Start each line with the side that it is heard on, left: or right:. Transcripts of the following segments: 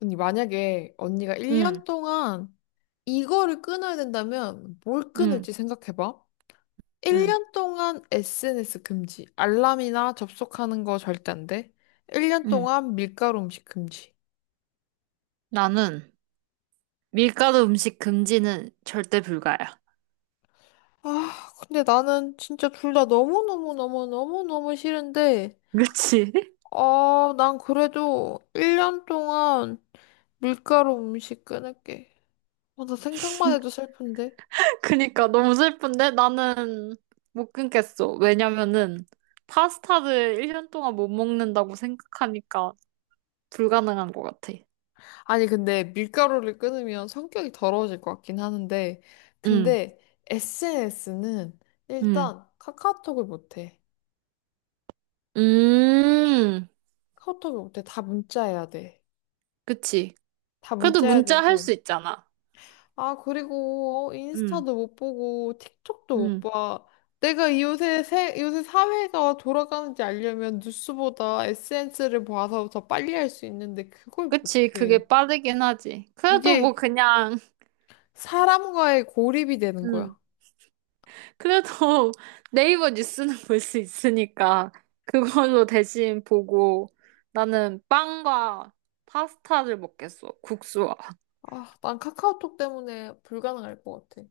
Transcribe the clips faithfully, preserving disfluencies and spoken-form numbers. left: 언니, 만약에 언니가
right: 응,
left: 일 년 동안 이거를 끊어야 된다면 뭘
right: 응,
left: 끊을지 생각해봐.
right: 응,
left: 일 년 동안 에스엔에스 금지. 알람이나 접속하는 거 절대 안 돼. 일 년
right: 응.
left: 동안 밀가루 음식 금지.
right: 나는 밀가루 음식 금지는 절대 불가야.
left: 아, 근데 나는 진짜 둘 다 너무너무너무너무너무 싫은데,
right: 그치?
left: 아, 난 그래도 일 년 동안 밀가루 음식 끊을게. 아, 나 생각만 해도 슬픈데.
right: 그니까 너무 슬픈데 나는 못 끊겠어. 왜냐면은 파스타를 일 년 동안 못 먹는다고 생각하니까 불가능한 것 같아.
left: 아니, 근데 밀가루를 끊으면 성격이 더러워질 것 같긴 하는데,
right: 응,
left: 근데 에스엔에스는
right: 응.
left: 일단 카카오톡을 못 해.
right: 음,
left: 카카오톡을 못 해. 다 문자해야 돼.
right: 그치.
left: 다
right: 그래도
left: 문자해야
right: 문자 할 수
left: 되고.
right: 있잖아.
left: 아, 그리고 어,
right: 응,
left: 인스타도 못 보고, 틱톡도 못
right: 응.
left: 봐. 내가 이 요새, 세, 요새 사회가 돌아가는지 알려면 뉴스보다 에스엔에스를 봐서 더 빨리 할 수 있는데, 그걸 못
right: 그치.
left: 해.
right: 그게 빠르긴 하지. 그래도 뭐
left: 이게
right: 그냥,
left: 사람과의 고립이 되는 거야.
right: 응. 그래도 네이버 뉴스는 볼 수 있으니까 그걸로 대신 보고 나는 빵과 파스타를 먹겠어. 국수와.
left: 아, 난 카카오톡 때문에 불가능할 것 같아.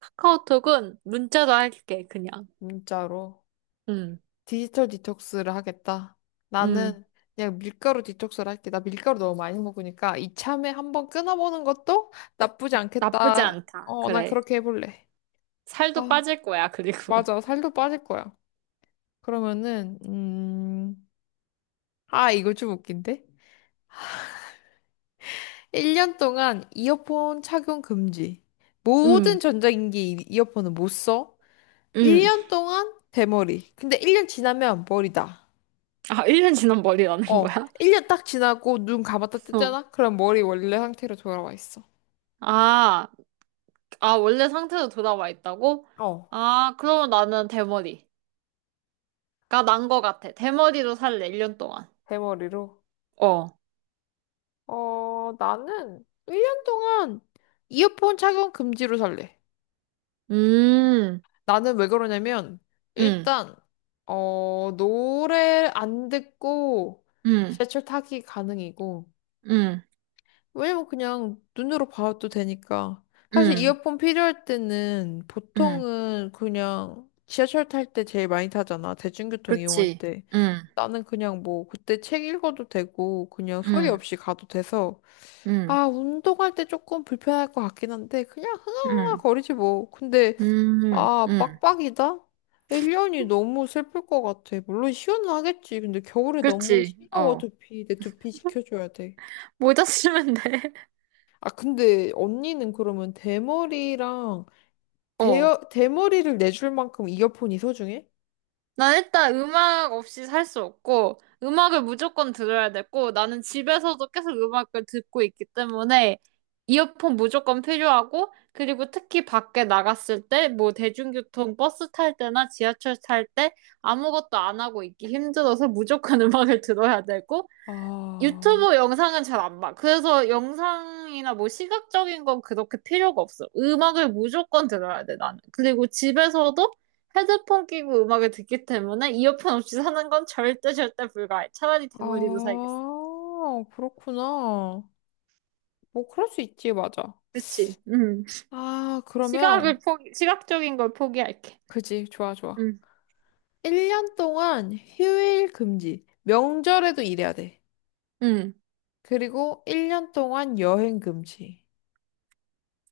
right: 카카오톡은 문자로 할게, 그냥.
left: 진짜로.
right: 음,
left: 디지털 디톡스를 하겠다.
right: 음.
left: 나는 그냥 밀가루 디톡스를 할게. 나 밀가루 너무 많이 먹으니까 이참에 한번 끊어보는 것도 나쁘지
right: 나쁘지
left: 않겠다.
right: 않다.
left: 어, 난
right: 그래.
left: 그렇게 해볼래.
right: 살도
left: 아,
right: 빠질 거야, 그리고.
left: 맞아. 살도 빠질 거야. 그러면은, 음, 아, 이거 좀 웃긴데? 일 년 동안 이어폰 착용 금지.
right: 음,
left: 모든 전자기기 이- 이어폰은 못 써.
right: 음.
left: 일 년 동안 대머리. 근데 일 년 지나면 머리다.
right: 아, 일 년 지난 머리라는
left: 어,
right: 거야?
left: 일 년 딱 지나고 눈 감았다
right: 어.
left: 떴잖아? 그럼 머리 원래 상태로 돌아와 있어.
right: 아, 아, 원래 상태로 돌아와 있다고?
left: 어.
right: 아, 그러면 나는 대머리가 난 거 같아. 대머리로 살래, 일 년 동안.
left: 대머리로.
right: 어.
left: 어, 나는 일 년 동안 이어폰 착용 금지로 살래.
right: 음,
left: 나는 왜 그러냐면,
right: 음,
left: 일단, 어, 노래 안 듣고
right: 음,
left: 지하철 타기 가능이고,
right: 음,
left: 왜냐면 그냥 눈으로 봐도 되니까. 사실
right: 음,
left: 이어폰 필요할 때는
right: 음,
left: 보통은 그냥 지하철 탈 때 제일 많이 타잖아. 대중교통 이용할
right: 그렇지.
left: 때.
right: 음,
left: 나는 그냥 뭐 그때 책 읽어도 되고 그냥 소리
right: 음,
left: 없이 가도 돼서
right: 음,
left: 아 운동할 때 조금 불편할 것 같긴 한데 그냥 흥얼흥얼
right: 음,
left: 거리지 뭐. 근데
right: 음,
left: 아
right: 음,
left: 빡빡이다? 일 년이 너무 슬플 것 같아. 물론 시원하겠지. 근데 겨울에 너무
right: 그렇지.
left: 시려워
right: 어,
left: 두피. 내 두피 지켜줘야 돼.
right: 모자 쓰면 돼.
left: 아, 근데 언니는 그러면 대머리랑 대
right: 어.
left: 대머리를 내줄 만큼 이어폰이 소중해?
right: 난 일단 음악 없이 살 수 없고, 음악을 무조건 들어야 되고, 나는 집에서도 계속 음악을 듣고 있기 때문에, 이어폰 무조건 필요하고, 그리고 특히 밖에 나갔을 때, 뭐 대중교통 버스 탈 때나 지하철 탈 때, 아무것도 안 하고 있기 힘들어서 무조건 음악을 들어야 되고,
left: 아,
right: 유튜브 영상은 잘 안 봐. 그래서 영상이나 뭐 시각적인 건 그렇게 필요가 없어. 음악을 무조건 들어야 돼, 나는. 그리고 집에서도 헤드폰 끼고 음악을 듣기 때문에 이어폰 없이 사는 건 절대 절대 불가해. 차라리 대머리도 살겠어.
left: 아, 그렇구나. 뭐, 그럴 수 있지, 맞아.
right: 그렇지. 음.
left: 아,
right: 시각을
left: 그러면,
right: 포기, 시각적인 걸 포기할게.
left: 그지, 좋아, 좋아.
right: 음.
left: 일 년 동안 휴일 금지. 명절에도 일해야 돼.
right: 음.
left: 그리고 일 년 동안 여행 금지.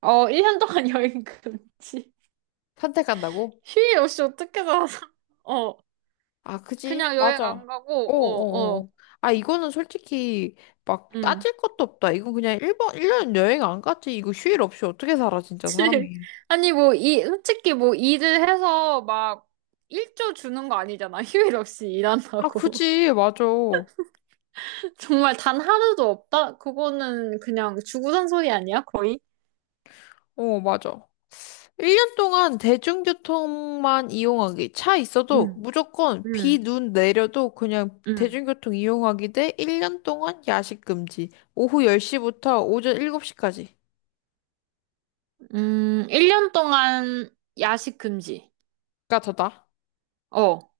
right: 어, 일 년 동안 여행 금지.
left: 선택한다고?
right: 휴일 없이 어떻게 살아서. 어.
left: 아, 그지?
right: 그냥 여행
left: 맞아. 어,
right: 안 가고,
left: 어,
right: 어,
left: 어.
right: 어.
left: 어. 아, 이거는 솔직히 막
right: 음.
left: 따질 것도 없다. 이건 그냥 일번일년 여행 안 갔지. 이거 휴일 없이 어떻게 살아, 진짜
right: 그치.
left: 사람이.
right: 아니, 뭐, 이, 솔직히 뭐, 일을 해서 막, 일조 주는 거 아니잖아. 휴일 없이
left: 아,
right: 일한다고.
left: 그지? 맞아. 어,
right: 정말 단 하루도 없다? 그거는 그냥 주구장 소리 아니야, 거의?
left: 맞아. 일 년 동안 대중교통만 이용하기. 차 있어도
right: 응,
left: 무조건 비,
right: 응,
left: 눈 내려도 그냥
right: 응.
left: 대중교통 이용하기 대 일 년 동안 야식 금지. 오후 열 시부터 오전 일곱 시까지가
right: 음, 일 년 동안 야식 금지.
left: 더다.
right: 어.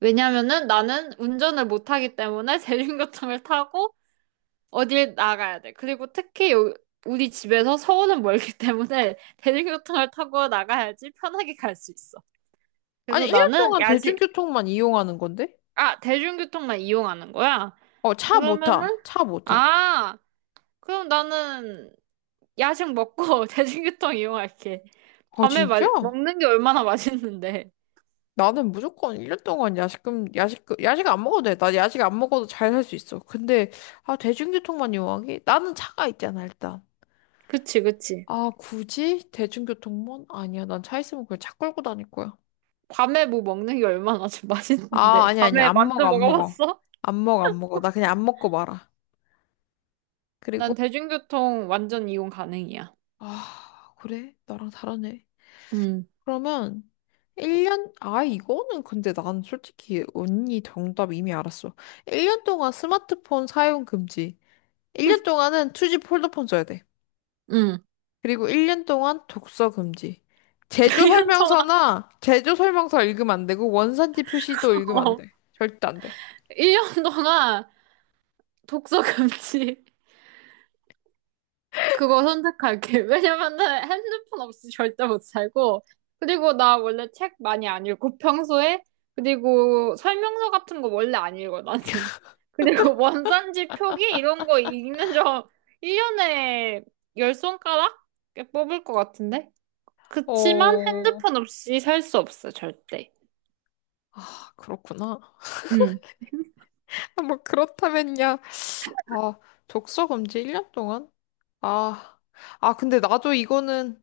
right: 왜냐면은 나는 운전을 못 하기 때문에 대중교통을 타고 어딜 나가야 돼. 그리고 특히 요, 우리 집에서 서울은 멀기 때문에 대중교통을 타고 나가야지 편하게 갈 수 있어.
left: 아니,
right: 그래서
left: 일 년
right: 나는
left: 동안
right: 야식,
left: 대중교통만 이용하는 건데?
right: 아, 대중교통만 이용하는 거야?
left: 어, 차 못
right: 그러면은,
left: 타. 차 못 타.
right: 아, 그럼 나는 야식 먹고 대중교통 이용할게.
left: 아,
right: 밤에 마,
left: 진짜?
right: 먹는 게 얼마나 맛있는데.
left: 나는 무조건 일 년 동안 야식, 금, 야식, 금- 야식 안 먹어도 돼. 나 야식 안 먹어도 잘 살 수 있어. 근데, 아, 대중교통만 이용하기? 나는 차가 있잖아, 일단.
right: 그치, 그치.
left: 아, 굳이? 대중교통만? 아니야. 난 차 있으면 그냥 차 끌고 다닐 거야.
right: 밤에 뭐 먹는 게 얼마나 좀
left: 아,
right: 맛있는데.
left: 아니야, 아니야.
right: 밤에
left: 안
right: 만두
left: 먹어, 안 먹어.
right: 먹어봤어?
left: 안 먹어, 안 먹어. 나 그냥 안 먹고 말아. 그리고,
right: 난 대중교통 완전 이용 가능이야.
left: 아, 그래? 나랑 다르네.
right: 응,
left: 그러면 일 년, 아, 이거는 근데 난 솔직히 언니 정답 이미 알았어. 일 년 동안 스마트폰 사용 금지. 일 년 동안은 투지 폴더폰 써야 돼.
right: 응.
left: 그리고 일 년 동안 독서 금지. 제조
right: 일 년 동안,
left: 설명서나 제조 설명서 읽으면 안 되고 원산지 표시도 읽으면 안
right: 어.
left: 돼. 절대 안 돼.
right: 일 년 동안 독서 금지. 그거 선택할게. 왜냐면은 핸드폰 없이 절대 못 살고, 그리고 나 원래 책 많이 안 읽고 평소에, 그리고 설명서 같은 거 원래 안 읽어, 나는. 그리고 원산지 표기 이런 거 읽는 점 일 년에 열 손가락 뽑을 것 같은데? 그치만
left: 어,
right: 핸드폰 없이 살 수 없어, 절대.
left: 아, 그렇구나.
right: 응.
left: 뭐 그렇다면야. 아, 독서 금지 일 년 동안? 아, 아, 근데 나도 이거는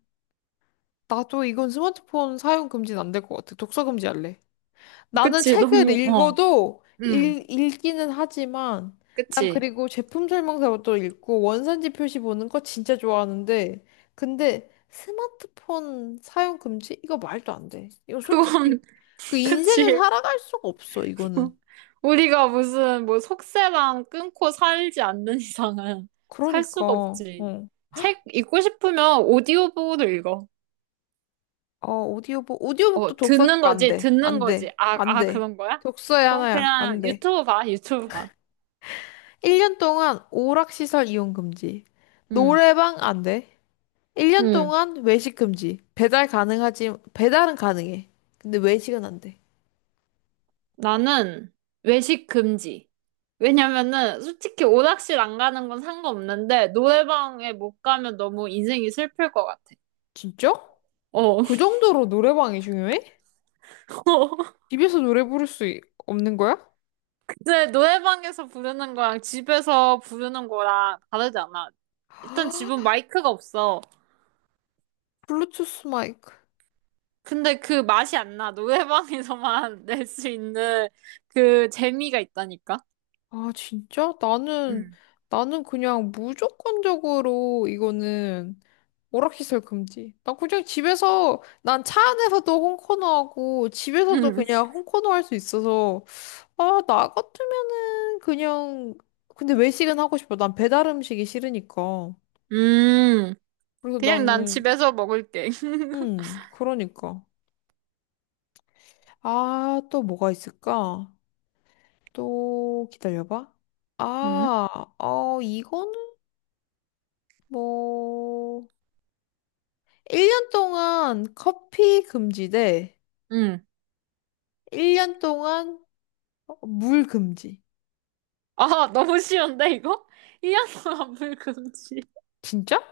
left: 나도 이건 스마트폰 사용 금지는 안 될 것 같아. 독서 금지할래. 나는
right: 그치,
left: 책을
right: 너무, 어.
left: 읽어도
right: 응.
left: 읽, 읽기는 하지만 난
right: 그치.
left: 그리고 제품 설명서도 읽고 원산지 표시 보는 거 진짜 좋아하는데 근데 스마트폰 사용 금지? 이거 말도 안 돼. 이거 솔직히
right: 그건,
left: 그
right: 그치.
left: 인생을 살아갈 수가 없어, 이거는.
right: 우리가 무슨 뭐 속세랑 끊고 살지 않는 이상은 살 수가
left: 그러니까
right: 없지.
left: 어.
right: 책 읽고 싶으면 오디오북으로 읽어.
left: 어, 오디오북 오디오북도
right: 어,
left: 독서가
right: 듣는
left: 안
right: 거지,
left: 돼.
right: 듣는
left: 안
right: 거지.
left: 돼.
right: 아,
left: 안
right: 아,
left: 돼.
right: 그런 거야?
left: 독서에
right: 그건
left: 하나야. 안
right: 그냥
left: 돼.
right: 유튜브 봐, 유튜브 봐.
left: 일 년 동안 오락시설 이용 금지.
right: 응,
left: 노래방 안 돼. 일 년
right: 응.
left: 동안 외식 금지. 배달 가능하지, 배달은 가능해. 근데 외식은 안 돼.
right: 나는 외식 금지. 왜냐면은 솔직히 오락실 안 가는 건 상관없는데 노래방에 못 가면 너무 인생이 슬플 것 같아.
left: 진짜?
right: 어.
left: 그 정도로 노래방이 중요해? 집에서 노래 부를 수 이- 없는 거야?
right: 이제 노래방에서 부르는 거랑 집에서 부르는 거랑 다르지 않아. 일단 집은 마이크가 없어.
left: 블루투스 마이크.
right: 근데 그 맛이 안 나. 노래방에서만 낼 수 있는 그 재미가 있다니까.
left: 아, 진짜? 나는,
right: 응.
left: 나는 그냥 무조건적으로 이거는 오락시설 금지. 난 그냥 집에서, 난 차 안에서도 홈코너 하고, 집에서도
right: 응.
left: 그냥 홈코너 할 수 있어서, 아, 나 같으면은 그냥 근데 외식은 하고 싶어. 난 배달 음식이 싫으니까.
right: 음.
left: 그래서
right: 그냥 난
left: 나는
right: 집에서 먹을게.
left: 음, 그러니까. 아, 또 뭐가 있을까? 또 기다려봐.
right: 응?
left: 아, 어, 이거는 뭐 일 년 동안 커피 금지 대
right: 응.
left: 일 년 동안 물 금지.
right: 아, 너무 쉬운데 이거? 일 년 동안 불금지.
left: 진짜?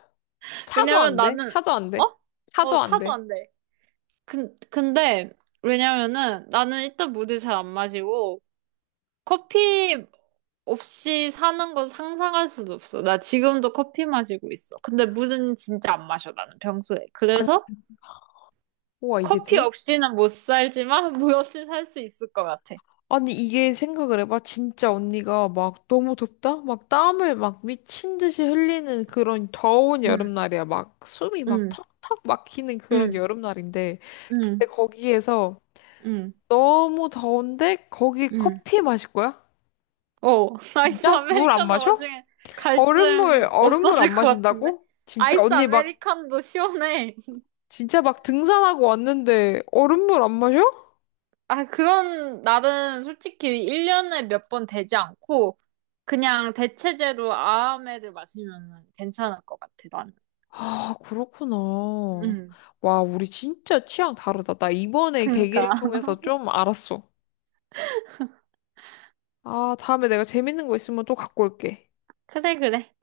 left: 차도
right: 왜냐면
left: 안 돼?
right: 나는
left: 차도 안 돼?
right: 어?
left: 차도
right: 어,
left: 안
right: 차도
left: 돼.
right: 안 돼. 근, 근데 왜냐면은 나는 일단 물을 잘 안 마시고 커피 없이 사는 건 상상할 수도 없어. 나 지금도 커피 마시고 있어. 근데 물은 진짜 안 마셔, 나는 평소에.
left: 아니,
right: 그래서
left: 우와, 이게
right: 커피
left: 돼?
right: 없이는 못 살지만 물 없이 살 수 있을 것 같아.
left: 아니, 이게 생각을 해봐. 진짜 언니가 막 너무 덥다? 막 땀을 막 미친 듯이 흘리는 그런 더운
right: 응,
left: 여름날이야. 막 숨이 막
right: 응,
left: 턱턱 막히는 그런
right: 응,
left: 여름날인데.
right: 응,
left: 근데 거기에서
right: 응,
left: 너무 더운데 거기
right: 응.
left: 커피 마실 거야?
right: 오, 아이스
left: 진짜? 물 안
right: 아메리카노
left: 마셔?
right: 와중에
left: 얼음물,
right: 갈증
left: 얼음물 안
right: 없어질 것 같은데?
left: 마신다고? 진짜
right: 아이스
left: 언니 막,
right: 아메리카노도 시원해.
left: 진짜 막 등산하고 왔는데 얼음물 안 마셔?
right: 아, 그런 날은 솔직히 일 년에 몇 번 되지 않고 그냥 대체제로 아메드 마시면 괜찮을 것 같아, 나는.
left: 아, 그렇구나.
right: 응.
left: 와, 우리 진짜 취향 다르다. 나 이번에
right: 그니까.
left: 계기를 통해서 좀 알았어. 아, 다음에 내가 재밌는 거 있으면 또 갖고 올게.
right: 그래, 그래.